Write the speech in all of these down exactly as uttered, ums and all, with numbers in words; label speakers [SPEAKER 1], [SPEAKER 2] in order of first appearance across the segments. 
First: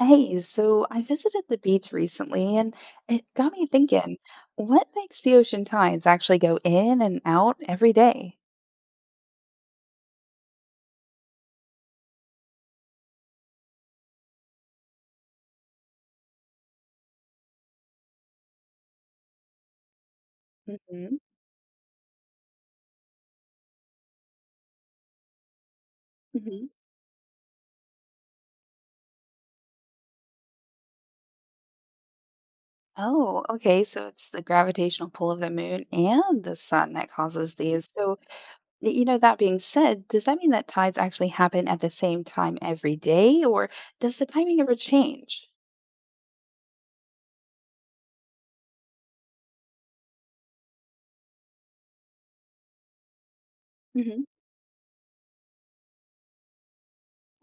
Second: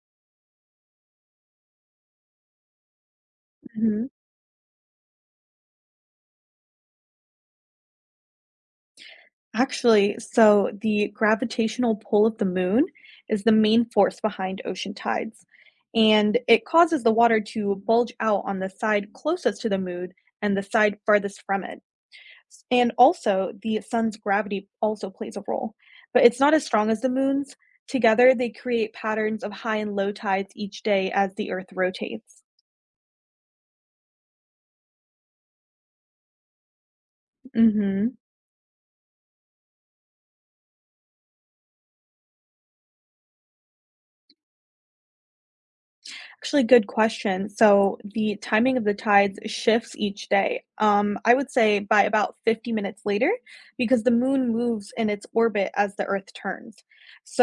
[SPEAKER 1] Hey, so I visited the beach recently and it got me
[SPEAKER 2] Mhm.
[SPEAKER 1] thinking, what makes the ocean tides actually go in and out every day?
[SPEAKER 2] Actually, so the gravitational pull of the moon is the main force behind ocean tides, and it causes the water to bulge out on the side closest to the moon and the side
[SPEAKER 1] Mm-hmm.
[SPEAKER 2] farthest from it. S- And also, the sun's gravity also plays a role, but it's not as
[SPEAKER 1] Mm-hmm.
[SPEAKER 2] strong as the moon's. Together, they create patterns of high and low tides each day as the Earth rotates.
[SPEAKER 1] Oh, okay. So it's the gravitational pull of the moon and the sun that causes these.
[SPEAKER 2] Mhm.
[SPEAKER 1] So, y- you know, that being said, does that mean that tides actually happen at the same time every day, or does the timing ever change?
[SPEAKER 2] Actually, good question. So the timing of the tides shifts each day. Um, I would say by about fifty minutes later, because the
[SPEAKER 1] Mm-hmm.
[SPEAKER 2] moon moves in its orbit as the Earth turns.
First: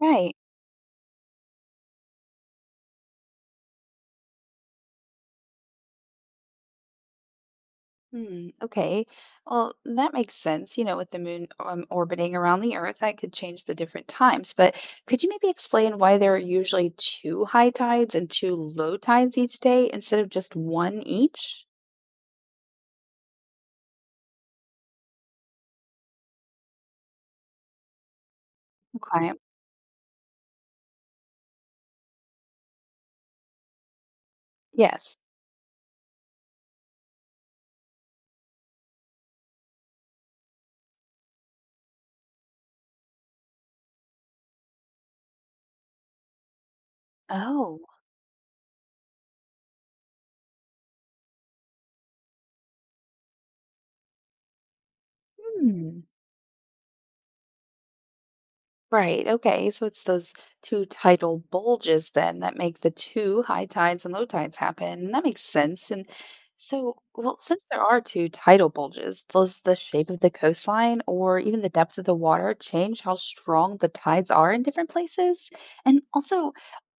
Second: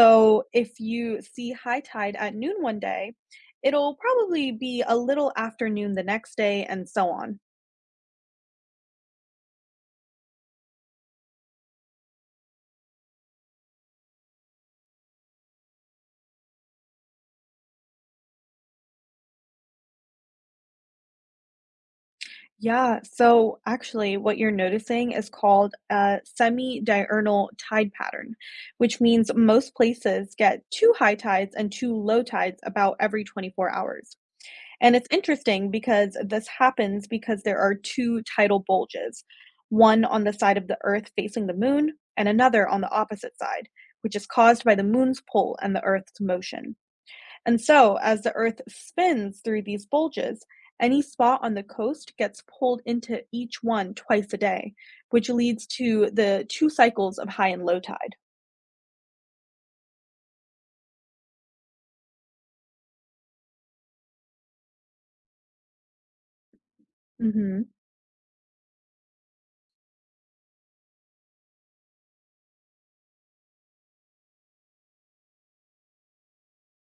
[SPEAKER 1] Right.
[SPEAKER 2] if you see high tide at noon one day, it'll probably be a little after noon the next day, and so on.
[SPEAKER 1] Hmm, okay. Well, that makes sense. You know, with the moon um, orbiting around the Earth, I could change the different times. But could you maybe explain why there are usually two high tides and two low tides each day instead of just one each?
[SPEAKER 2] Yeah, so actually, what you're noticing is called a semi-diurnal tide pattern, which means
[SPEAKER 1] Okay.
[SPEAKER 2] most places get two high tides and two low tides about every twenty-four hours. And it's
[SPEAKER 1] Yes.
[SPEAKER 2] interesting because this happens because there are two tidal bulges, one on the side of the Earth facing the moon and another on the opposite side, which is caused by the moon's pull and the Earth's motion. And
[SPEAKER 1] Oh.
[SPEAKER 2] so, as the Earth spins through these bulges, any spot on the coast gets pulled into each one twice a day, which leads
[SPEAKER 1] Hmm.
[SPEAKER 2] to the two cycles of high and low tide.
[SPEAKER 1] Right. Okay. So it's those two tidal bulges then that make the two high tides and low tides happen. And That makes sense. And so, well, since
[SPEAKER 2] Hmm.
[SPEAKER 1] there are two tidal bulges, does the shape of the coastline or even the depth of the water change how strong the tides are in different places? And also,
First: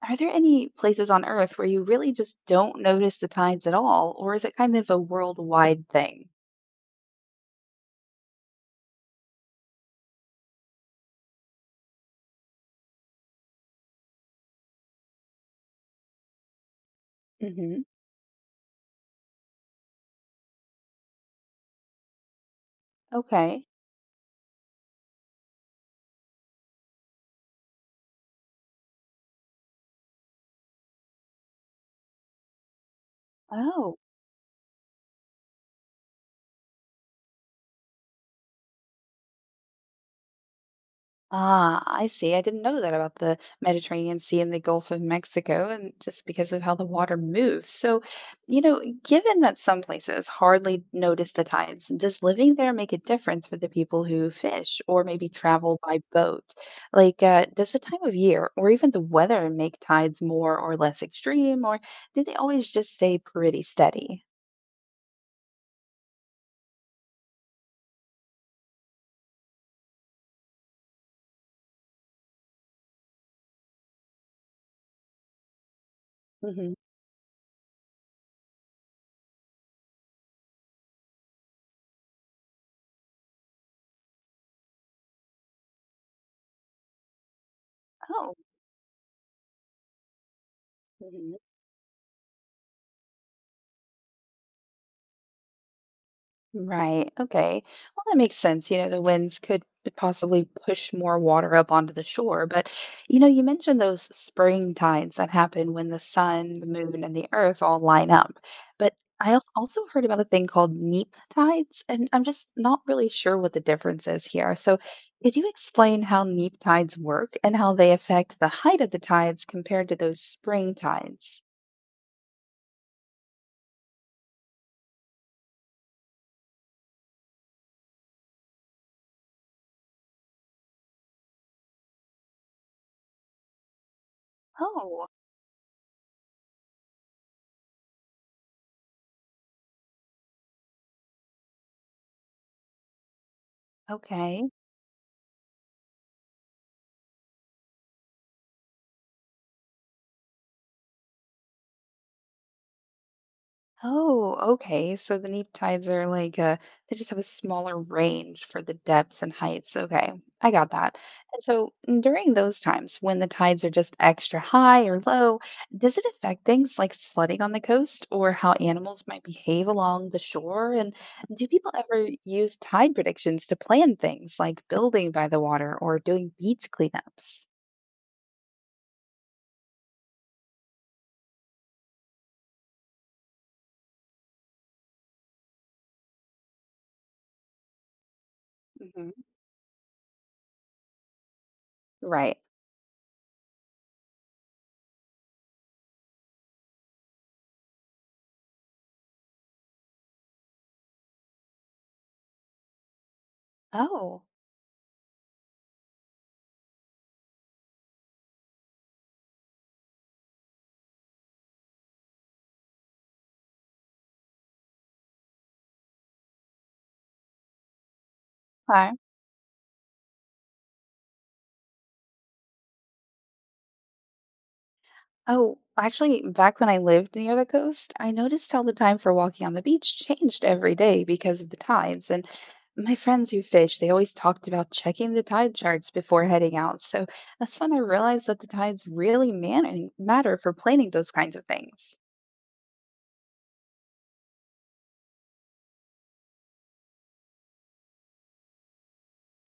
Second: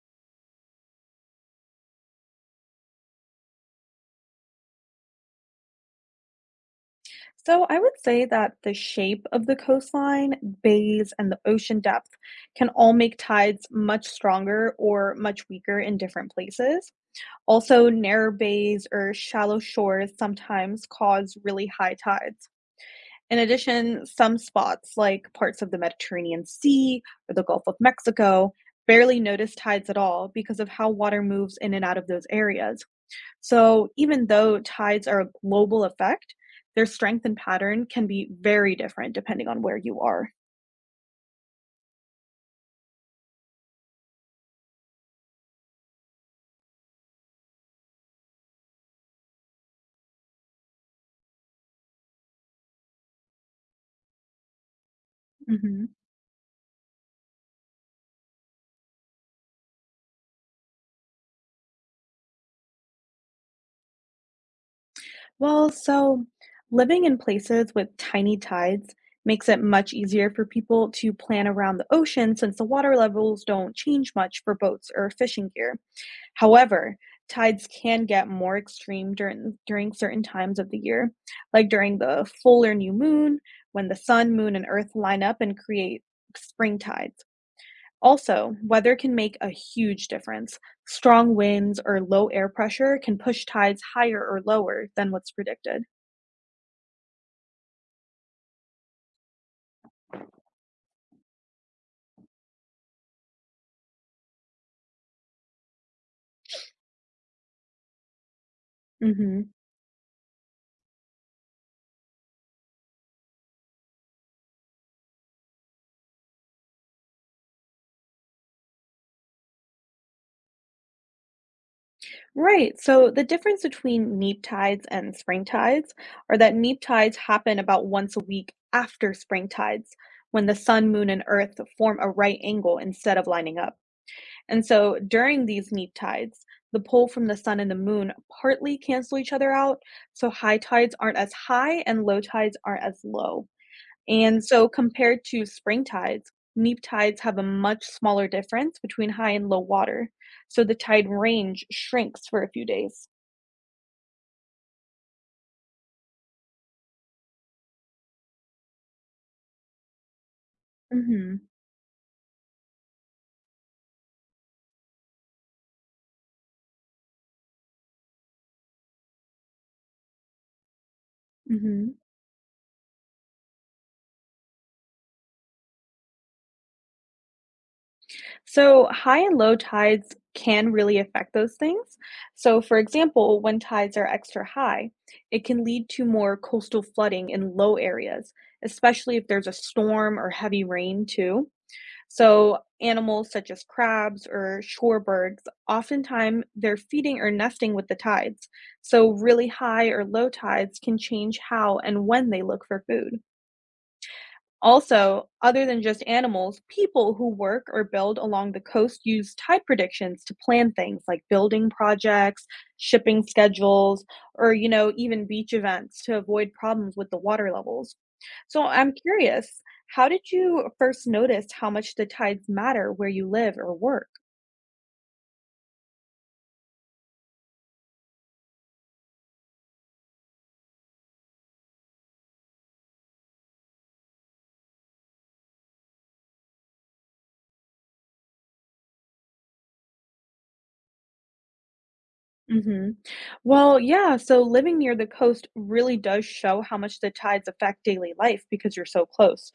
[SPEAKER 1] are there any places on Earth where you really just don't notice the tides at all, or is it kind of a worldwide thing?
[SPEAKER 2] So, I would say that the shape of the coastline, bays, and the ocean depth can all make tides much stronger or much weaker in different places.
[SPEAKER 1] Mm-hmm.
[SPEAKER 2] Also, narrow bays or shallow shores sometimes cause really high tides. In
[SPEAKER 1] Okay.
[SPEAKER 2] addition, some spots, like parts of the Mediterranean Sea or the Gulf of Mexico, barely notice tides at all because of how water moves in and out of those areas. So,
[SPEAKER 1] Oh.
[SPEAKER 2] even though tides are a global effect, their strength and pattern can be very different depending on where you are.
[SPEAKER 1] Ah, I see. I didn't know that about the Mediterranean Sea and the Gulf of Mexico, and just because of how the water moves. So, you know, given that some places hardly notice the tides, does living there make a difference for the people who fish or maybe travel
[SPEAKER 2] Mhm.
[SPEAKER 1] by boat? Like, uh, does the time of year or even the weather make tides more or less extreme, or do they always just stay pretty steady?
[SPEAKER 2] Well, so living in places with tiny tides makes it much easier for people to plan around the ocean since the water levels don't change much for boats or fishing gear.
[SPEAKER 1] Hmm.
[SPEAKER 2] However, tides can get more extreme during during certain times of the year, like during the full or new moon, when the sun, moon, and earth line up and create spring tides.
[SPEAKER 1] Oh.
[SPEAKER 2] Also, weather can make a huge difference. Strong
[SPEAKER 1] Mhm.
[SPEAKER 2] winds or low air pressure can push tides higher or lower than what's predicted.
[SPEAKER 1] Right. Okay. Well, that makes sense. You know, the winds could possibly push more water up onto the shore. But, you know, you mentioned those spring tides that happen when the sun, the moon, and the earth all line up. But I al-
[SPEAKER 2] Mhm.
[SPEAKER 1] also heard about a thing called neap tides, and I'm just not really sure what the difference is here. So, could you explain how neap tides work and how they affect the height of the tides compared to those spring tides?
[SPEAKER 2] Right. So the difference between neap tides and spring tides are that neap tides happen about once a week after spring tides, when the sun, moon, and earth form a right angle instead of lining up. And so
[SPEAKER 1] Oh,
[SPEAKER 2] during these neap tides, the pull from the sun and the moon partly cancel each other out, so high tides aren't as high and low tides aren't as low. And
[SPEAKER 1] okay.
[SPEAKER 2] so compared to spring tides, neap tides have a much smaller difference between high and low water, so the tide range shrinks for a few days.
[SPEAKER 1] Oh, okay. So the neap tides are like uh they just have a smaller range for the depths and heights. Okay, I got that. And
[SPEAKER 2] Mhm.
[SPEAKER 1] so during those times when the tides are just extra high or low, does it affect things like flooding on the coast or how animals might behave along the shore? And do people
[SPEAKER 2] Mhm.
[SPEAKER 1] ever use tide predictions to plan things like building by the water or doing beach cleanups?
[SPEAKER 2] So high and low tides can really affect those things. So for example, when tides are extra high, it can lead to more coastal flooding in low areas,
[SPEAKER 1] Hmm.
[SPEAKER 2] especially if there's a storm or heavy rain too.
[SPEAKER 1] Right.
[SPEAKER 2] So, animals such as crabs or shorebirds, oftentimes they're feeding or nesting with the tides. So, really high or low tides can change how and when they look for food.
[SPEAKER 1] Oh.
[SPEAKER 2] Also, other than just animals, people who work or build along the coast use tide predictions to plan things like building projects, shipping schedules, or you know, even beach events to avoid problems with the water levels. So I'm curious, how did you first notice how much the tides matter where you live or work?
[SPEAKER 1] Oh, actually, back when I lived near the coast, I noticed how the time for walking on the beach changed every day because of the tides. And my friends who fish, they always talked about checking the tide charts before heading out. So that's when I realized that the tides really man- matter for planning those kinds of things.
[SPEAKER 2] Hmm. Well, yeah. So living near the coast really does show how much the tides affect daily life because you're so close.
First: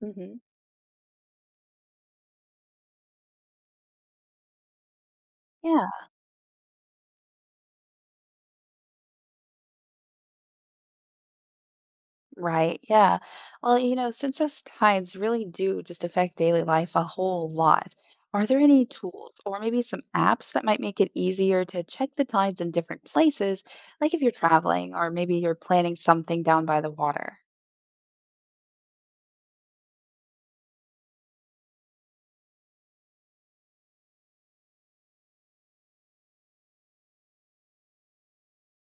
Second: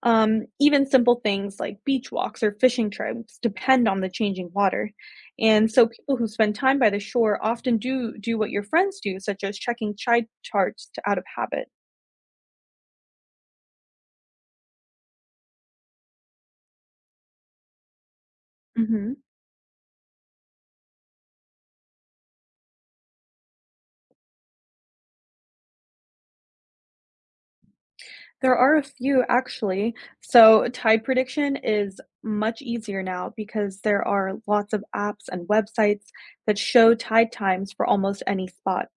[SPEAKER 1] Hmm.
[SPEAKER 2] Um, even simple things like beach walks or fishing trips depend on the changing water. And so
[SPEAKER 1] Yeah.
[SPEAKER 2] people who spend time by the shore often do do what your friends do, such as checking tide charts to, out of habit.
[SPEAKER 1] Right. Yeah. Well, you know, since those tides really do just affect daily life a whole lot, are there any
[SPEAKER 2] Hmm.
[SPEAKER 1] tools or maybe some apps that might make it easier to check the tides in different places, like if you're traveling or maybe you're planning something down by the water?
[SPEAKER 2] There are a few actually. So tide prediction is much easier now because there are lots of apps and websites that show tide times for almost any spot.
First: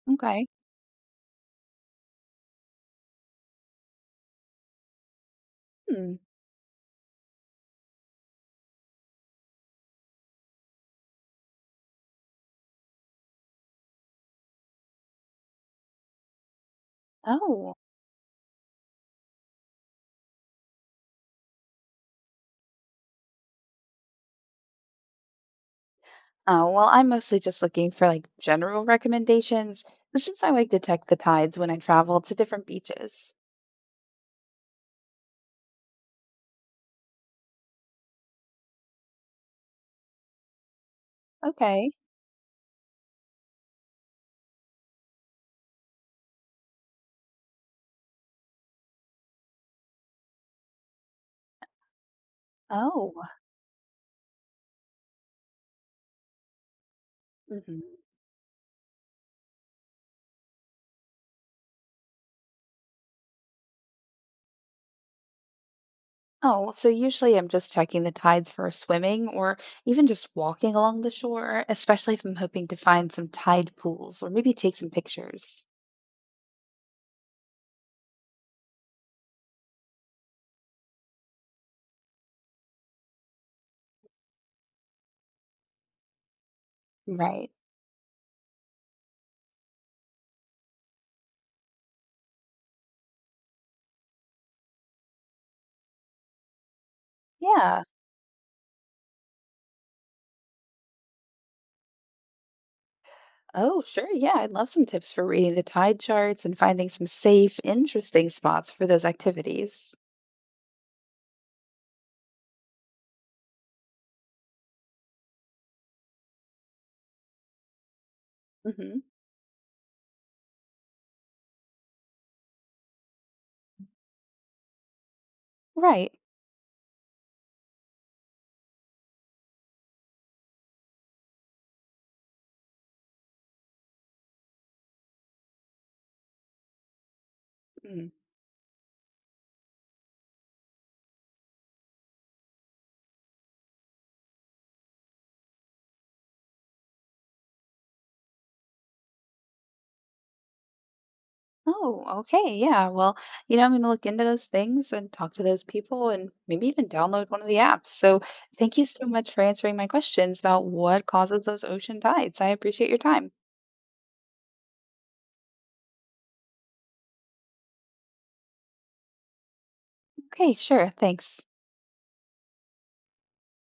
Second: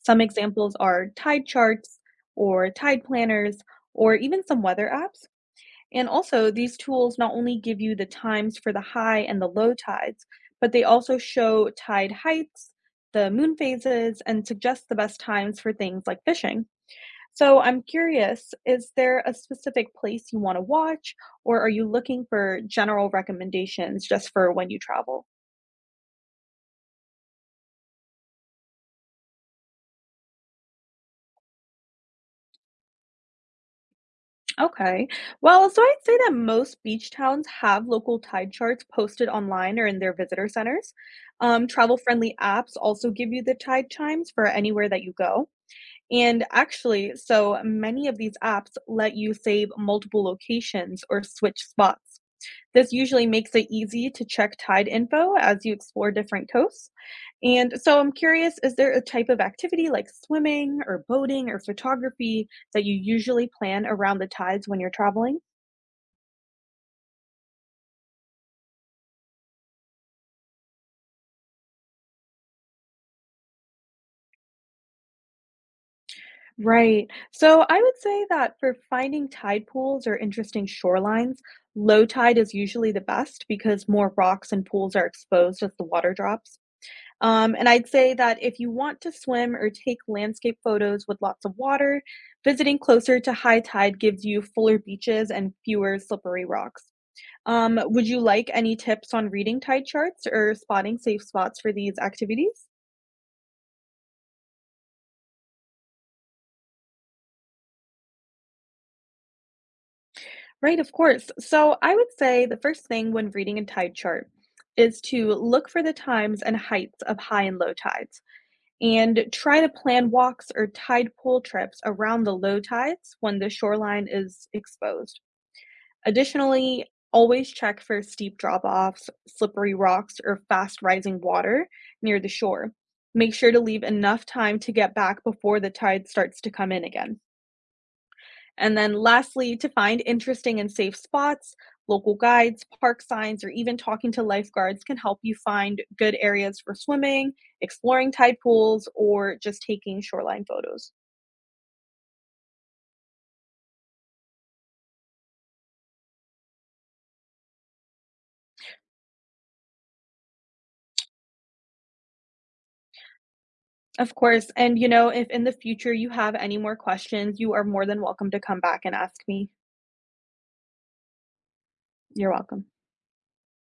[SPEAKER 2] Some
[SPEAKER 1] Okay.
[SPEAKER 2] examples are tide charts or tide planners or even some weather apps. And
[SPEAKER 1] Hmm.
[SPEAKER 2] also, these tools not only give you the times for the high and the low tides, but they also show tide heights, the moon phases, and suggest the best times for things like fishing. So,
[SPEAKER 1] Oh.
[SPEAKER 2] I'm curious, is there a specific place you want to watch, or are you looking for general recommendations just for when you travel?
[SPEAKER 1] Oh, well, I'm mostly just looking for like general recommendations uh, since I like to check the tides when I travel to different beaches.
[SPEAKER 2] Okay. Well, so I'd say that most beach towns have local tide charts posted online or in their visitor centers. Um,
[SPEAKER 1] Okay.
[SPEAKER 2] travel-friendly apps also give you the tide chimes for anywhere that you go. And actually, so many of these apps let you save multiple locations or switch spots. This
[SPEAKER 1] Oh.
[SPEAKER 2] usually makes it easy to check tide info as you explore different coasts. And
[SPEAKER 1] Mhm.
[SPEAKER 2] so I'm curious, is there a type of activity like swimming or boating or photography that you usually plan around the tides when you're traveling?
[SPEAKER 1] Oh, so usually I'm just checking the tides for swimming or even just walking along the shore, especially if I'm hoping to find some tide pools or maybe take some pictures.
[SPEAKER 2] Right. So I would say that for finding tide pools or interesting shorelines, low tide is usually the best because more rocks and pools are exposed as the water drops.
[SPEAKER 1] Right.
[SPEAKER 2] Um, and I'd say that if you want to swim or take landscape photos with lots of water, visiting closer to high tide gives you fuller beaches and fewer slippery rocks. Um,
[SPEAKER 1] Yeah.
[SPEAKER 2] would you like any tips on reading tide charts or spotting safe spots for these activities?
[SPEAKER 1] Oh, sure. Yeah. I'd love some tips for reading the tide charts and finding some safe, interesting spots for those activities.
[SPEAKER 2] Right, of course. So I would say the first thing when reading a tide chart is to look for the times and heights of high and low tides
[SPEAKER 1] Hmm.
[SPEAKER 2] and try to plan walks or tide pool trips around the low tides when the shoreline is exposed.
[SPEAKER 1] Right.
[SPEAKER 2] Additionally, always check for steep drop offs, slippery rocks, or fast rising water near the shore. Make sure to leave enough time to get back before the tide starts to come in again.
[SPEAKER 1] Mm.
[SPEAKER 2] And then lastly, to find interesting and safe spots, local guides, park signs, or even talking to lifeguards can help you find good areas for swimming, exploring tide pools, or just taking shoreline photos.
[SPEAKER 1] Oh, okay. Yeah. Well, you know, I'm going to look into those things and talk to those people and maybe even download one of the apps. So thank you so much for answering my questions about what causes those ocean tides. I appreciate your time.
[SPEAKER 2] Of course, and you know, if in the future you have any more questions, you are more than welcome to come back and ask me.
[SPEAKER 1] Okay, sure. Thanks.
[SPEAKER 2] You're welcome.